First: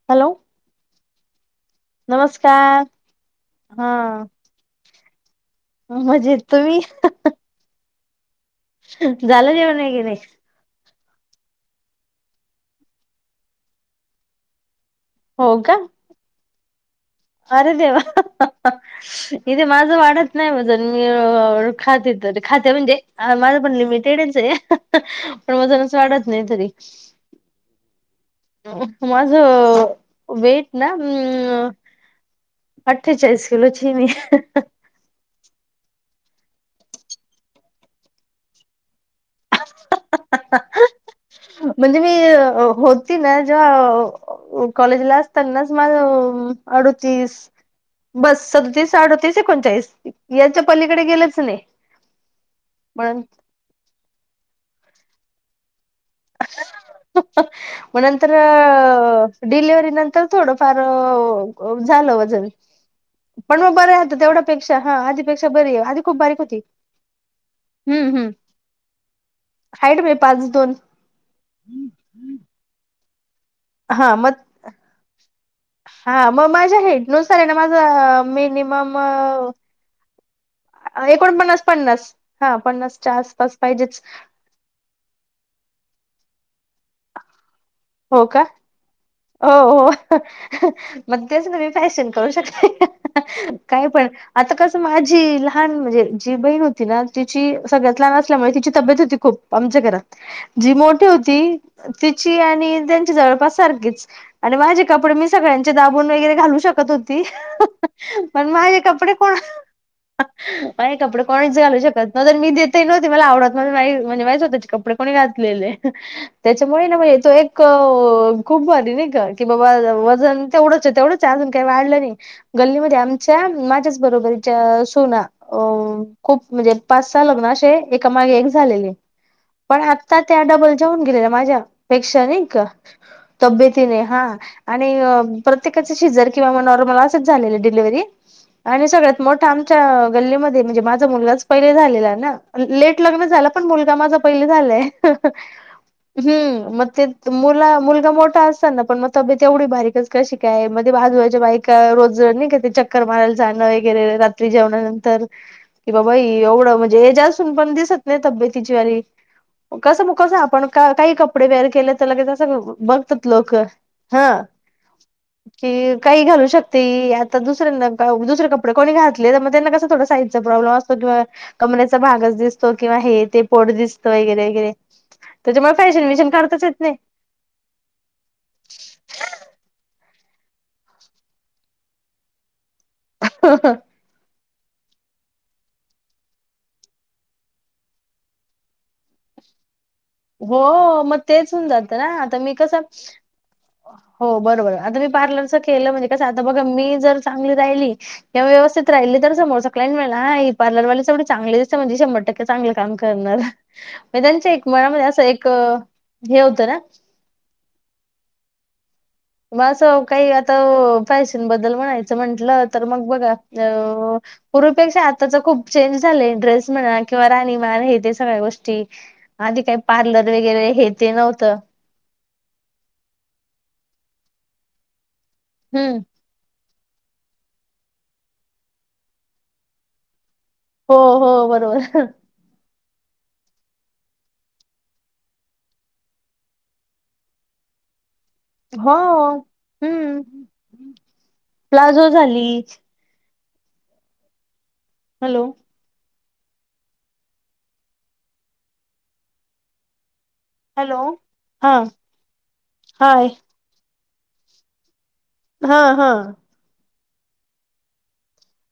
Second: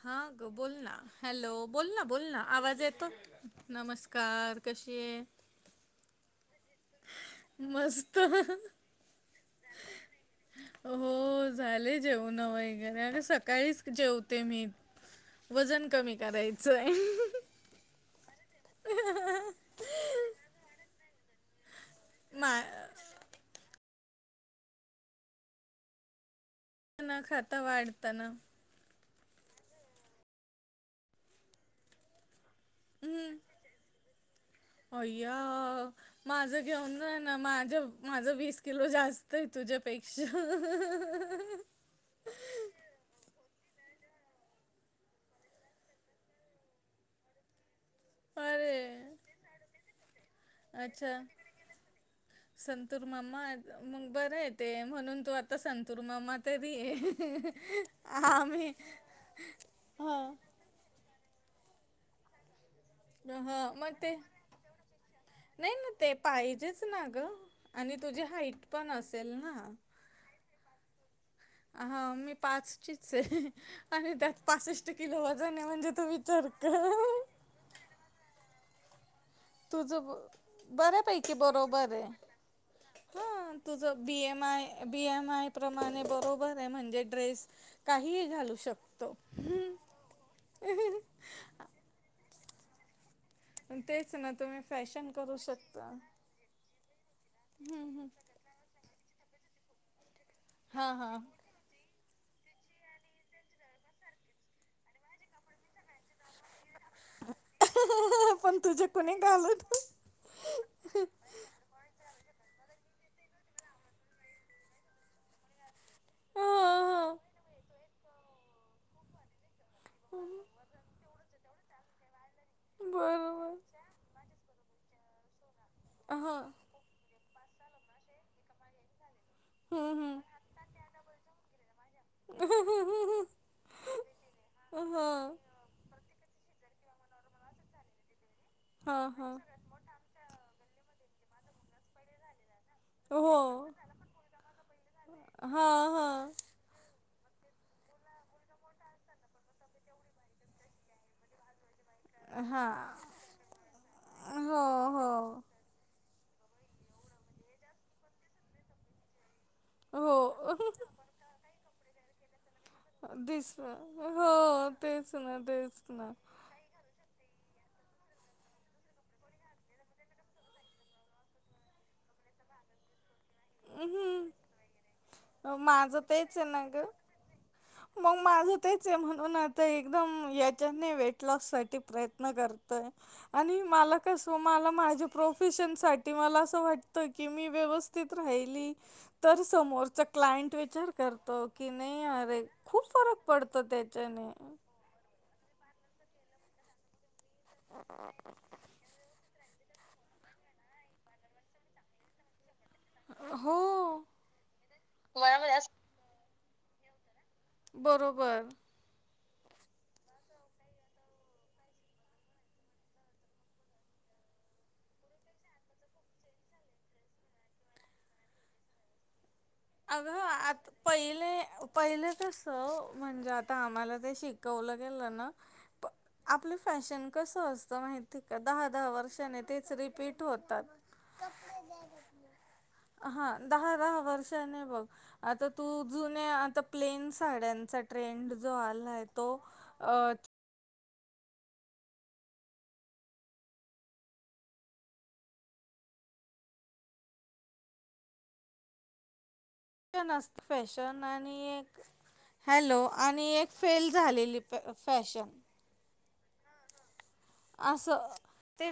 हा हॅलो ग बोल ना हॅलो बोल ना बोल ना आवाज नमस्कार येतो, हा नमस्कार कशीये. मजेत तुम्ही. झालं जेवण होयग नाही. हो झाले जेवन वगैरे आणि सकाळीच जेवते मी. हो का वजन कमी करायचंय. अरे देवा इथे माझं वाढत नाही वजन मी अ खाते तर मा खाते म्हणजे माझं पण लिमिट तेडीच हे पण वजनच वाढत नाही तरी म ना खाता वाढतन. माझं वेट ना अम्म. अठ्ठेचाळीस किलो चिनी. अय्या माझ घेऊन जा ना माझं माझं वीस किलो जास्त तय तुझ्यापेक्षा म्हणजे मी होती ना जेव्हा कॉलेजला असतानाच माझ अडवतीस बस सदतीस, अरे अडतीस, एकोणचाळीस. याच्या पलीकडे अच्छा गेलंच नाही संतूर म्हणून मम्मा मग बरय. म्हणून तू आता सागते, मग नंतर आम्ही डिलव्हरी ह नंतर थोडं फार झालं वजन. ह पण मग बरे हा ते तेवढा पेक्षा हा आधीपेक्षा नाही बरी आहे ना आधी ते खूप बारीक होती. पाहिजेच ना गं आणि हम्म तुझी हम् हाईट पण असेल ना. हाईट मी पाच दोन हा मी पाचचीच आहे. आणि हा मग त्यात पासष्ट किलो वजन आहे म्हणजे तू् हा विचार मग माझ्या कर. हेडनुसार आहे ना माझा मिनिमम तुझ बऱ्यापैकी एकोणपन्नास बरोबर आहे पन्नास हा पन्नासच्या हा आसपास तुझ पाहिजेच B M B M I प्रमाणे बरोबर आहे म्हणजे ड्रेस हो काहीही का घालू शकतो. हो हो मग तेच न मी फॅशन करू शकते काय पण तेच ना आता तुम्ही कसं फॅशन माझी करू लहान शकता. म्हणजे जी बहीण होती ना तिची सगळ्यात नसल्यामुळे मुळे तिची तब्येत होती खूप आमच्या घरात जी हा मोठी हा. होती तिची आणि त्यांच्या जळपासारखेच आणि माझे कपडे मी सगळ्यांचे दाबून वगैरे घालू शकत हकत होती ह ह पण माझे तुझे कपडे कुणी कोण घालून माझे कपडे कोणीच घालू शकत. न तर मी देत होते ना मला आवडत नव्हते म्हणजे माहीत हीचे कपडे कोणी घातलेले हा त्याच्यामुळे ना हा. म्हणजे तो एक कव खूप भारी नाही का की बाबा वजन तेवढंच, तेवढंच आहे अजून काही वाढलं नाही गल्लीमध्ये आमच्या बरोबर. माझ्याच बरोबरीच्या सोना अ हा खूप म्हणजे पाच सहा लग्न अशे एकामागे एक झालेले. पण आत्ता हम्म त्या डबल जेऊन गेलेल्या माझ्या पेक्षा नाही का? हम्म. तब्येतीने हा अ आणि ह. प्रत्येकाच शिजर किंवा नॉर्मल असंच झालेलं डिलिव्हरी आणि हा सगळ्यात हा. मोठा आमच्या गल्लीमध्ये, म्हणजे माझा मुलगाच पहिले झालेला ना, लेट लग्न झालं पण हो. मुलगा माझा पहिले झालाय हा हा हम्म मग ते त मुला मुलगा मोठा असताना. पण मग तब्येत एवढी बारीकच कशी काय मध्ये बाजूबाच्या बाईक का रोज नाही का हा चक्कर मारायला जाणं वगैरे रात्री हो जेवणानंतर हो. बाई एवढं म्हणजे हे ज असून पण दिसत नाही तब्येत तिची वाली. कसं मग कसं आपण हो का काही कपडे वेअर केले तर लगेचच सगळ बघतात लोक दिस हा हो तेच ना तेच की ना. काही घालू शकते ही त दुसऱ्या [unintelligible] दुसरे कपडे कोणी घातले त मग त्यांना कस थोडा साईजचा प्रॉब्लेम असतो. किंवा कमरेचा भाग दिसतो किंवा हे ते पोट दिसतं वगैरे, हम्म वगैरे, त्याच्यामुळे माझं फॅशन विशन तेच ए ना करताच येत ग [inaudible] मग माझं तेच आहे म्हणून आता एकदम याच्याने वेट लॉस साठी प्रयत्न करत आणि नाही मला कस मला माझ्या प्रोफेशन साठी मला असं वाटत की मी व्यवस्थित राहिली त तर समोरचा क्लायंट विचार करतो की नाही अरे ते कसं खूप फरक पडतो हो त्याच्याने. बरोबर आता मी पार्लरच केलं म्हणजे कस आता बघा मी जर चांगली राहिली व्यवस्थित राहिली तर समोरचा [unintelligible] बोलेल मला ही पार्लर वाली एवढी चांगली दिसते म्हजे शंभर टके चांगलं काम करणार, हो त्यांच्या एक मनामध्ये असं, एक हे होतं ना. बरोबर. माझ्यासोबत असं काही आता फॅशन बद्दल म्हणायचं म्हंटलं तर मग बघा, अ पूर्वीपेक्षा आताच खूप चेंज झालंय ड्रेस म्हणा किंवा राहणीमान हे ते सगळ्या गोष्टी. आधी काही अगं पार्लर आ वगैरे हे ते पहिले नव्हतं पहिले कस म्हणजे आता आम्हाला ते शिक कवायला गेलं ना. प हम्म. आपलं फॅशन कस असतं माहिती का दहा दहा वर्षाने तेच रिपीट होतात. हो -हो बरोबर. हा दहा -दहा वर्ष आता तू आता जुन्या प्लेन साड्याचा ट्रेंड जो हो आलाय तो, अ हम्म प्लाझो झाली. हॅलो. फॅशन अस हॅलो फॅशन आणि हा एक, हॅलो हाय आणि एक फेल झालेली प फॅशन. ह ह. अस.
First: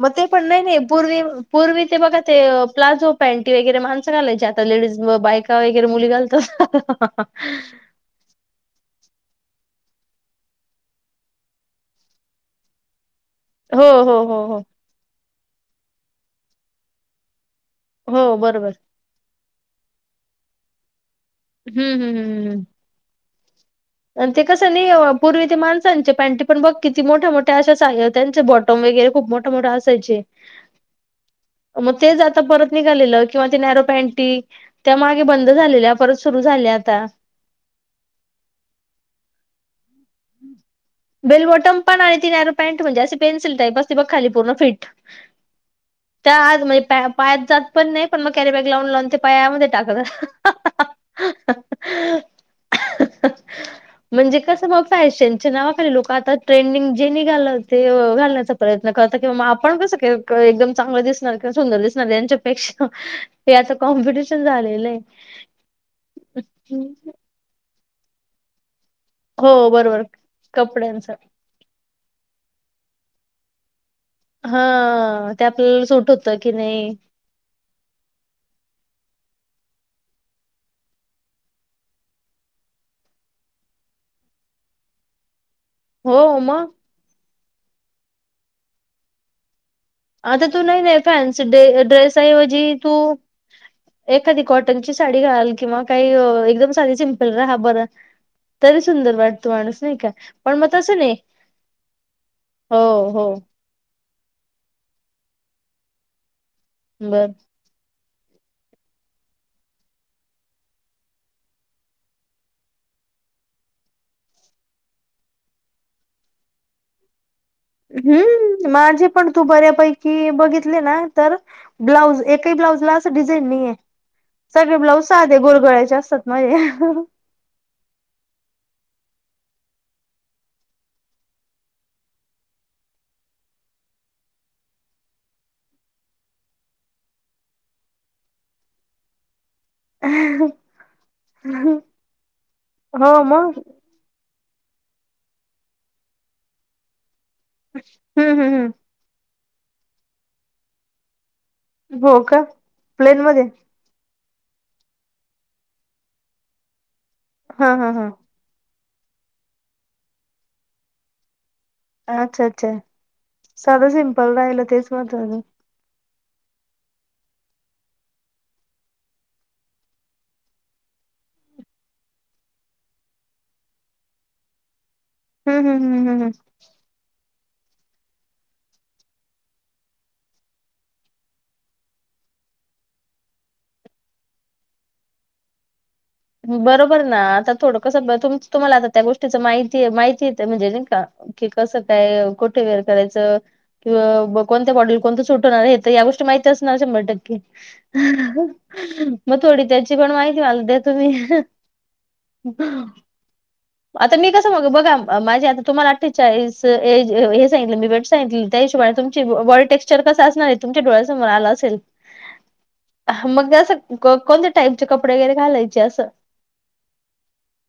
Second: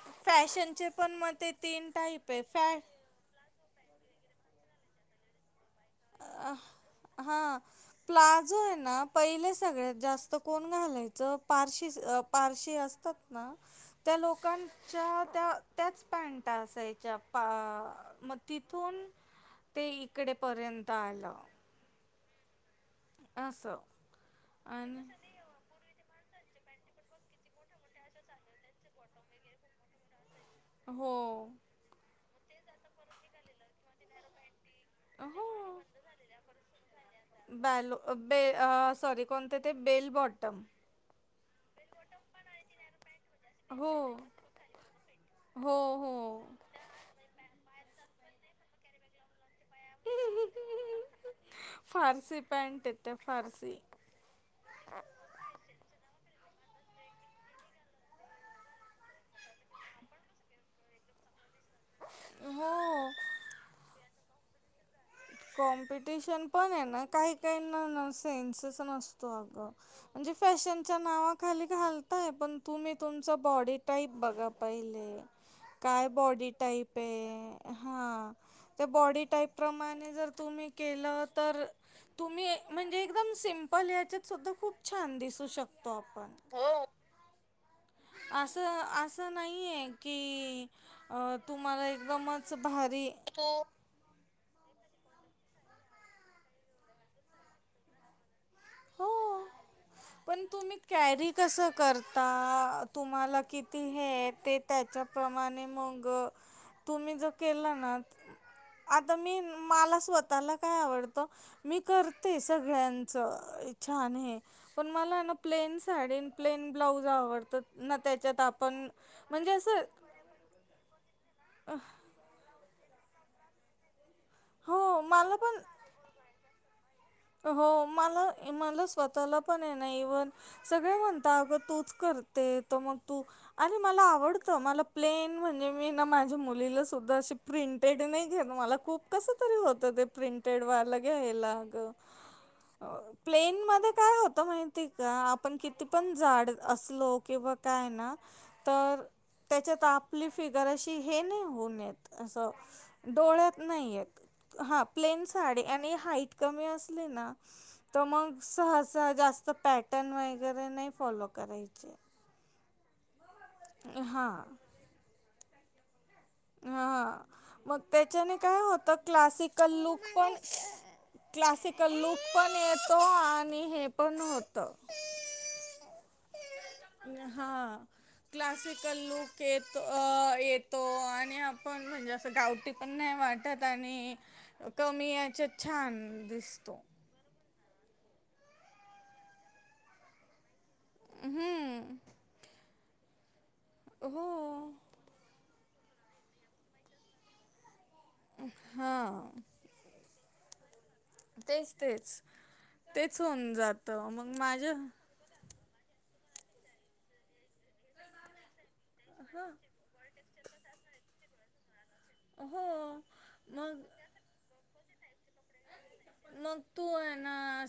मग ते पण नाही नाही, पूर्वी पूर्वी तीन ते बघा टाईप ते आहे फॅ प्लाझो पॅन्टी वगैरे माणस घालायचे, आ ता लेडीज बायका वगैर अ हा प्लाझोय ना, पहिले सगळ्यात जास्त कोण घालायचं पारशी पारशी असतात. ना हो त्या हो हो हो लोकांच्या त्या त्याच पॅन्टा असायच्या. हो म बरोबर तिथून ते इकडे पर्यंत आलं. हम्म- हम्म हम्म- हम्म. अस. आणि ते कसं नाही पूर्वी ते माण साचे पॅ्टी पण बघ किती मोठ्या मोठ्या अशा त्यांचे बॉटम वगैरे खूप मोठे मोठे असायचे. हो. मग तेच आता परत निघालेलं किंवा ती नॉरो पॅनटी त्या मागे हो बंद झालेल्या परत सुरू झाल्या आता. बॅलो बे सॉरी कोणते ते बेल बॉटम. बेल बॉटम पण आणि ती नॅरो पॅट म्हणजे अशे पेन्सल टाईप हो असते बग खाली पूर्ण फिट, हो हो त्या आग म्हणजे पायात जात पण नाही पण मग कॅरीबॅग लावून लावून ते पायामध्ये टाकत. फारसी पॅट त्या फारसी. चीनच्या नावाखाली लोक आता ट्रेंडिंग जे निघाल ते घालण्याचा प्रयत्न करतात, किंवा म आपण तस एकदम चांगलं दिसणार सुंदर दिसणार त्यांच्यापेक्षा हो ते [inaudible] आता कॉम्पिटिशन झालेलं आहे कॉम्पिटिशन पण आहे ना काही काही ना सेन्सस भ्रम असतो हो बरोबर अगं फॅशनच्या कपड्यांच नावाखाली घालताय पण तु मी तुम्ही तुमचा बॉडी टाईप बघा पाहिले हा ते आपल्याला सूट काय होतं बॉडी की नाही टाईप आहे हा त्या बॉडी टाईप प्रमाणे तुम्ही की तर तुम्ही म्हणजे एकदम सिमपल याच्यात सुद्धा खूप छान दिसू शकतो हो आपण मग असं असं नाहीये आता तू नाही -नाही फॅन्स एकदमच ड्रेसऐवजी तू भारी एखादी कॉटनची साडी घालाल किंवा काही एकदम साधी सिमपल राहा बरं तरी हो सुंदर वाटतो माणुस पण तुम्ही कॅरी कस करता हो हो तुम्हाला किती हे ते त्याच्या प्रमाणे मग तुम्ही बर जर केला ना [inaudible] आता मी मला स्वतःला काय आवडतं मी करते सगळ्यांचं छान हे पण मला ना प्लेन साडीन प्लेन ब्लाउज आवडत हम् माझे पण तू असं बऱ्यापैकी बघितले ना तर ब्लाउज एकही ब्लाउज ला डिझाईन नाहीे सगळे हो मला ब्लाउजधे पण गोळगळ्याचे असतात माझे हो मला मला स्वतःला पण आहे ना इव्हन सगळे म्हणत अग तूच कर म त आणि मला आवड मला प्लेन म्हणजे मी माझ्या मुलीलाधा त प्रिंटेड नाही घेत मला खूप कसं प्रे प हो मग का आता माहिती आहे का आपण किती पण झाड असलो किंवा काय ना हम्म हम्म हम्म तर त्याच्यात आपली फिगर अशी हे नाही होन हो येत का असं प्लेन मध्ये डोळ्यात नाही येत हा प्लेन साडी आणि हाईट कमी अस ना हा हा तर हा मग स जास्त पॅटर्न वगैरे नाही फॉलो करायचं अच्छा अच्छा साधं हा सिम्पल राहिलं तेच महत्वां हा [inaudible] मग त्याच्याने काय होतं क्लासिकल लुक पण क्लासिकल लुक पण येतो आणि हे पण होत हम्म हम्म हम् हम् हम हा क्लासिकल लूक येतो येतो आणि आपण म्हणजे असं गावटी पण नाही वाटत आणि कमी याचे छान दिसतो बरोबर ना आता थोडं कसं तुम्हाला आता त्या गोष्टीच माहिती माहितीेत म्हणजे क कस हम्म काय कुठे वेर करायचं हो किंवा कोणत्या मॉडेल कोणतं सुटवणार या गोष्टी माहचणार शंभर टक्के हा मग थोडी त्याची पण माहि वाल तु्ही तेच तेच तेच होऊन जातं आता मी मग कसग माझ्या बघा माझे आता तुम्हाला अठ्ठेचाळीस एज हे सांगित मी वेट सांगित त्या हिशोबा तुम ह बॉडी टेक्स्चर कसं अस तुम डळ्यासोर आ असेल हो मग अस कोण टा कपडे वगैरे घालायचे असं म तू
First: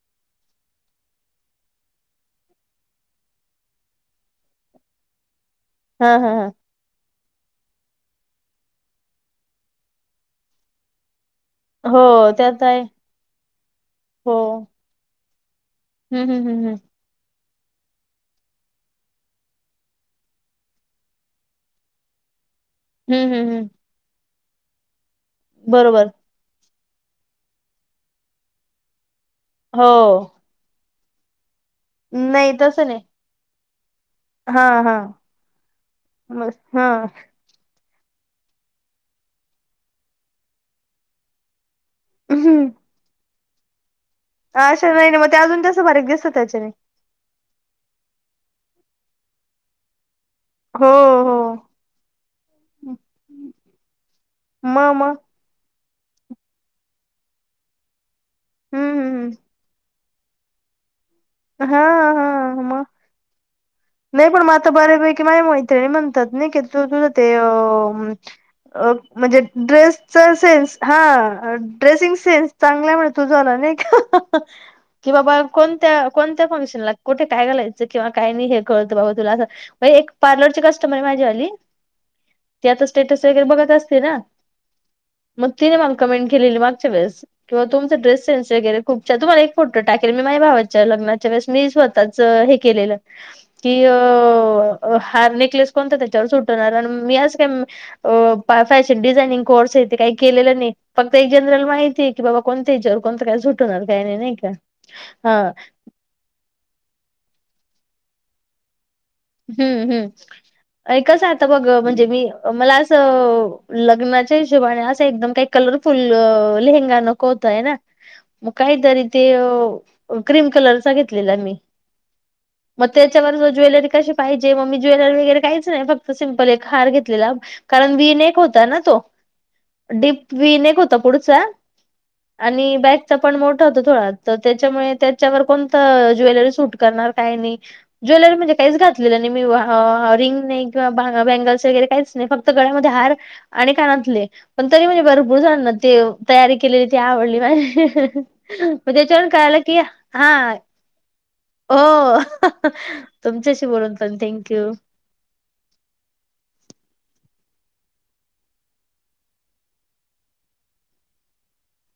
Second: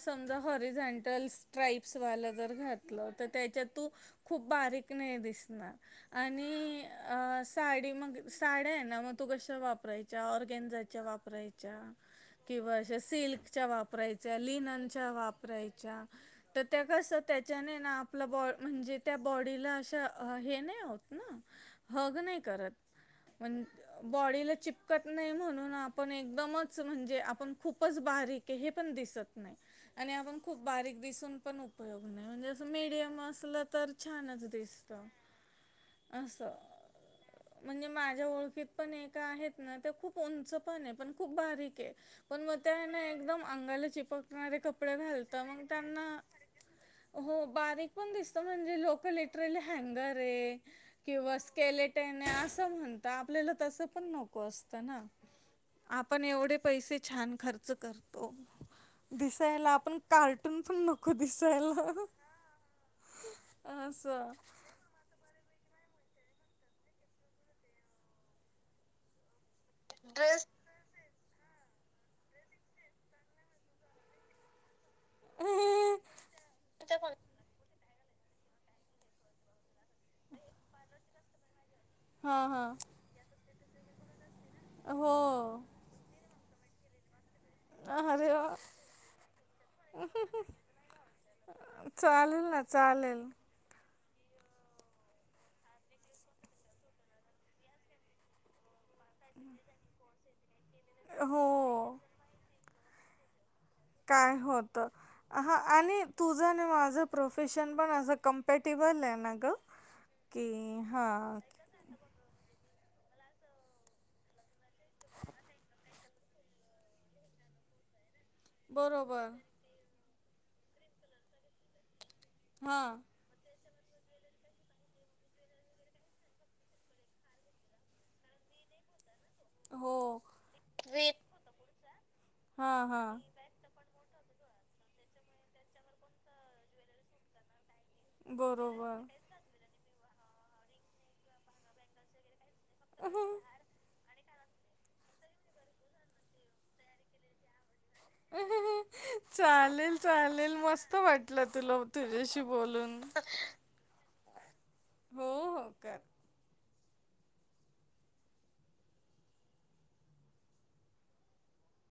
सम ह सा जर घात त्या तू खप बारीक नाही दिसणार हा हा हा. आणि अ साडी मग साड्या आहे ना मग तू कश वापरायच्या ऑरगॅनझाच्या वापरायच्या हो त्यात आहे कि सिल् हो वापराय लिनन वा हम्म हम्म हम्म त्या कस जने ना आपला बॉ म्हणजे त्या बॉडीला अा हे नाही होत ना हग नाही करत. हम्म हम्म हम्म हम्म बॉडीला चिपकत नाही म्हणून बरोबर आपण एकदमच. म्हण ख बण हो नाही ख. दिसून पण उपयोग नाही म्हणजे तसं नाही. मडयम असला तर. छानच हा हा दिसतं असं मस् हा. म्हणजे माझ्या ओळखीत पण ए का आहेत ना ते खूप उंच पण आहे पण खूप बारीक आहे. पण मग त्या ना एकदम अंगाला चिप. कणारे कपड अशा नाही ना घालत ते अजून मग तसं त्यांना बारीक दिसत त्याच्याने हो. बारीक पण दिसत म्हणजे लोकललेटरली हँगर. आहे ह. किंवा स्केलेटने असं म्हणत आपल्याला तस पण नको म असतं ना. म आपण एवढे पैसे छान खर्च करतो हम्म हम्म दिसायला आपण. Cartoon full. हा हा नाही असं पण माथा बर प कि मा. ते म्हणतात ना की तू तुझ ते अ म्हणजे. ड्रेस चा सेन्स हा. ड्रेसिंग सेन्स चांगला आहे म्हण तुझा ना कि बाबा कोणत्या. कोणत्या फंगशनला कुठे कायालायं. किंवा काही नाही हे कळत बाबा तुला असं एक पार्लरची कस्टमर आहे माझी आली. हा हा आता स्टेटस वरे बघत असते ना हो मग ति म कमेंट. ली मागच्या बेस कंवा तुमचा ड्रेस अरे सन्स वा वगरे खूपच्या तुमला एक फोटो टाकल मी माझ भावा. [unintelligible] [unintelligible] डिझानि चालेल ना चालेल कोर्स काही केलेलं नाही. फक्त एक हो जनरल माहितीय की बाबा कोणत्या याच्यावर कोणतं काय सुटवणार काही नाही नाही काय का होतं हा. हां आणि तुझं आणि माझं प्रोफेशन पण असं कम्पॅटेबल आहे. ना गं हम्म की हम्म कसं हां आता बघ म्हणजे मी. मला असं लग्नाच्या हिशोबाने असं एकदम काही कलरफुल लेहंगा नको. ना मग काहीतरी ते बरोबर क्रीम कलरचा घेतलेला मी. म हां त्याच्यावर ज ज्वेलरी काय श. पाहिजे मम्मी ज्वेलरी वगैरे काहीच नाही फक्त सिम्पल एक हार घेतलेला कारण वीन एक होता ना तो. हो डडीप वि ने ग होत पुडस. हा आणि हा. बॅकचा पण मोठा होत थोडा तर. त्याच्यामुळे त्याच्यावर कोणत ज्वेलरी सूट करणार काय नाही ज्वेलरी म्हणजे काहीच घ बरोबर. मी रिंग नाही किं बँगल्स वगैरे काहीच नाही फक्त. गळ्यामध्ये हार आणि कानातले. पण तरी म्हणजे भरपूर जा ना ते तयारी केलेली ती आवडली माझे. मझेच्यान काला कि चालेल हा चालेल मस्त वाटलं तुला तुझ्याशी बोलून हो. तुमच्याशी बोलून पण थँंक्यू. हो हो कर.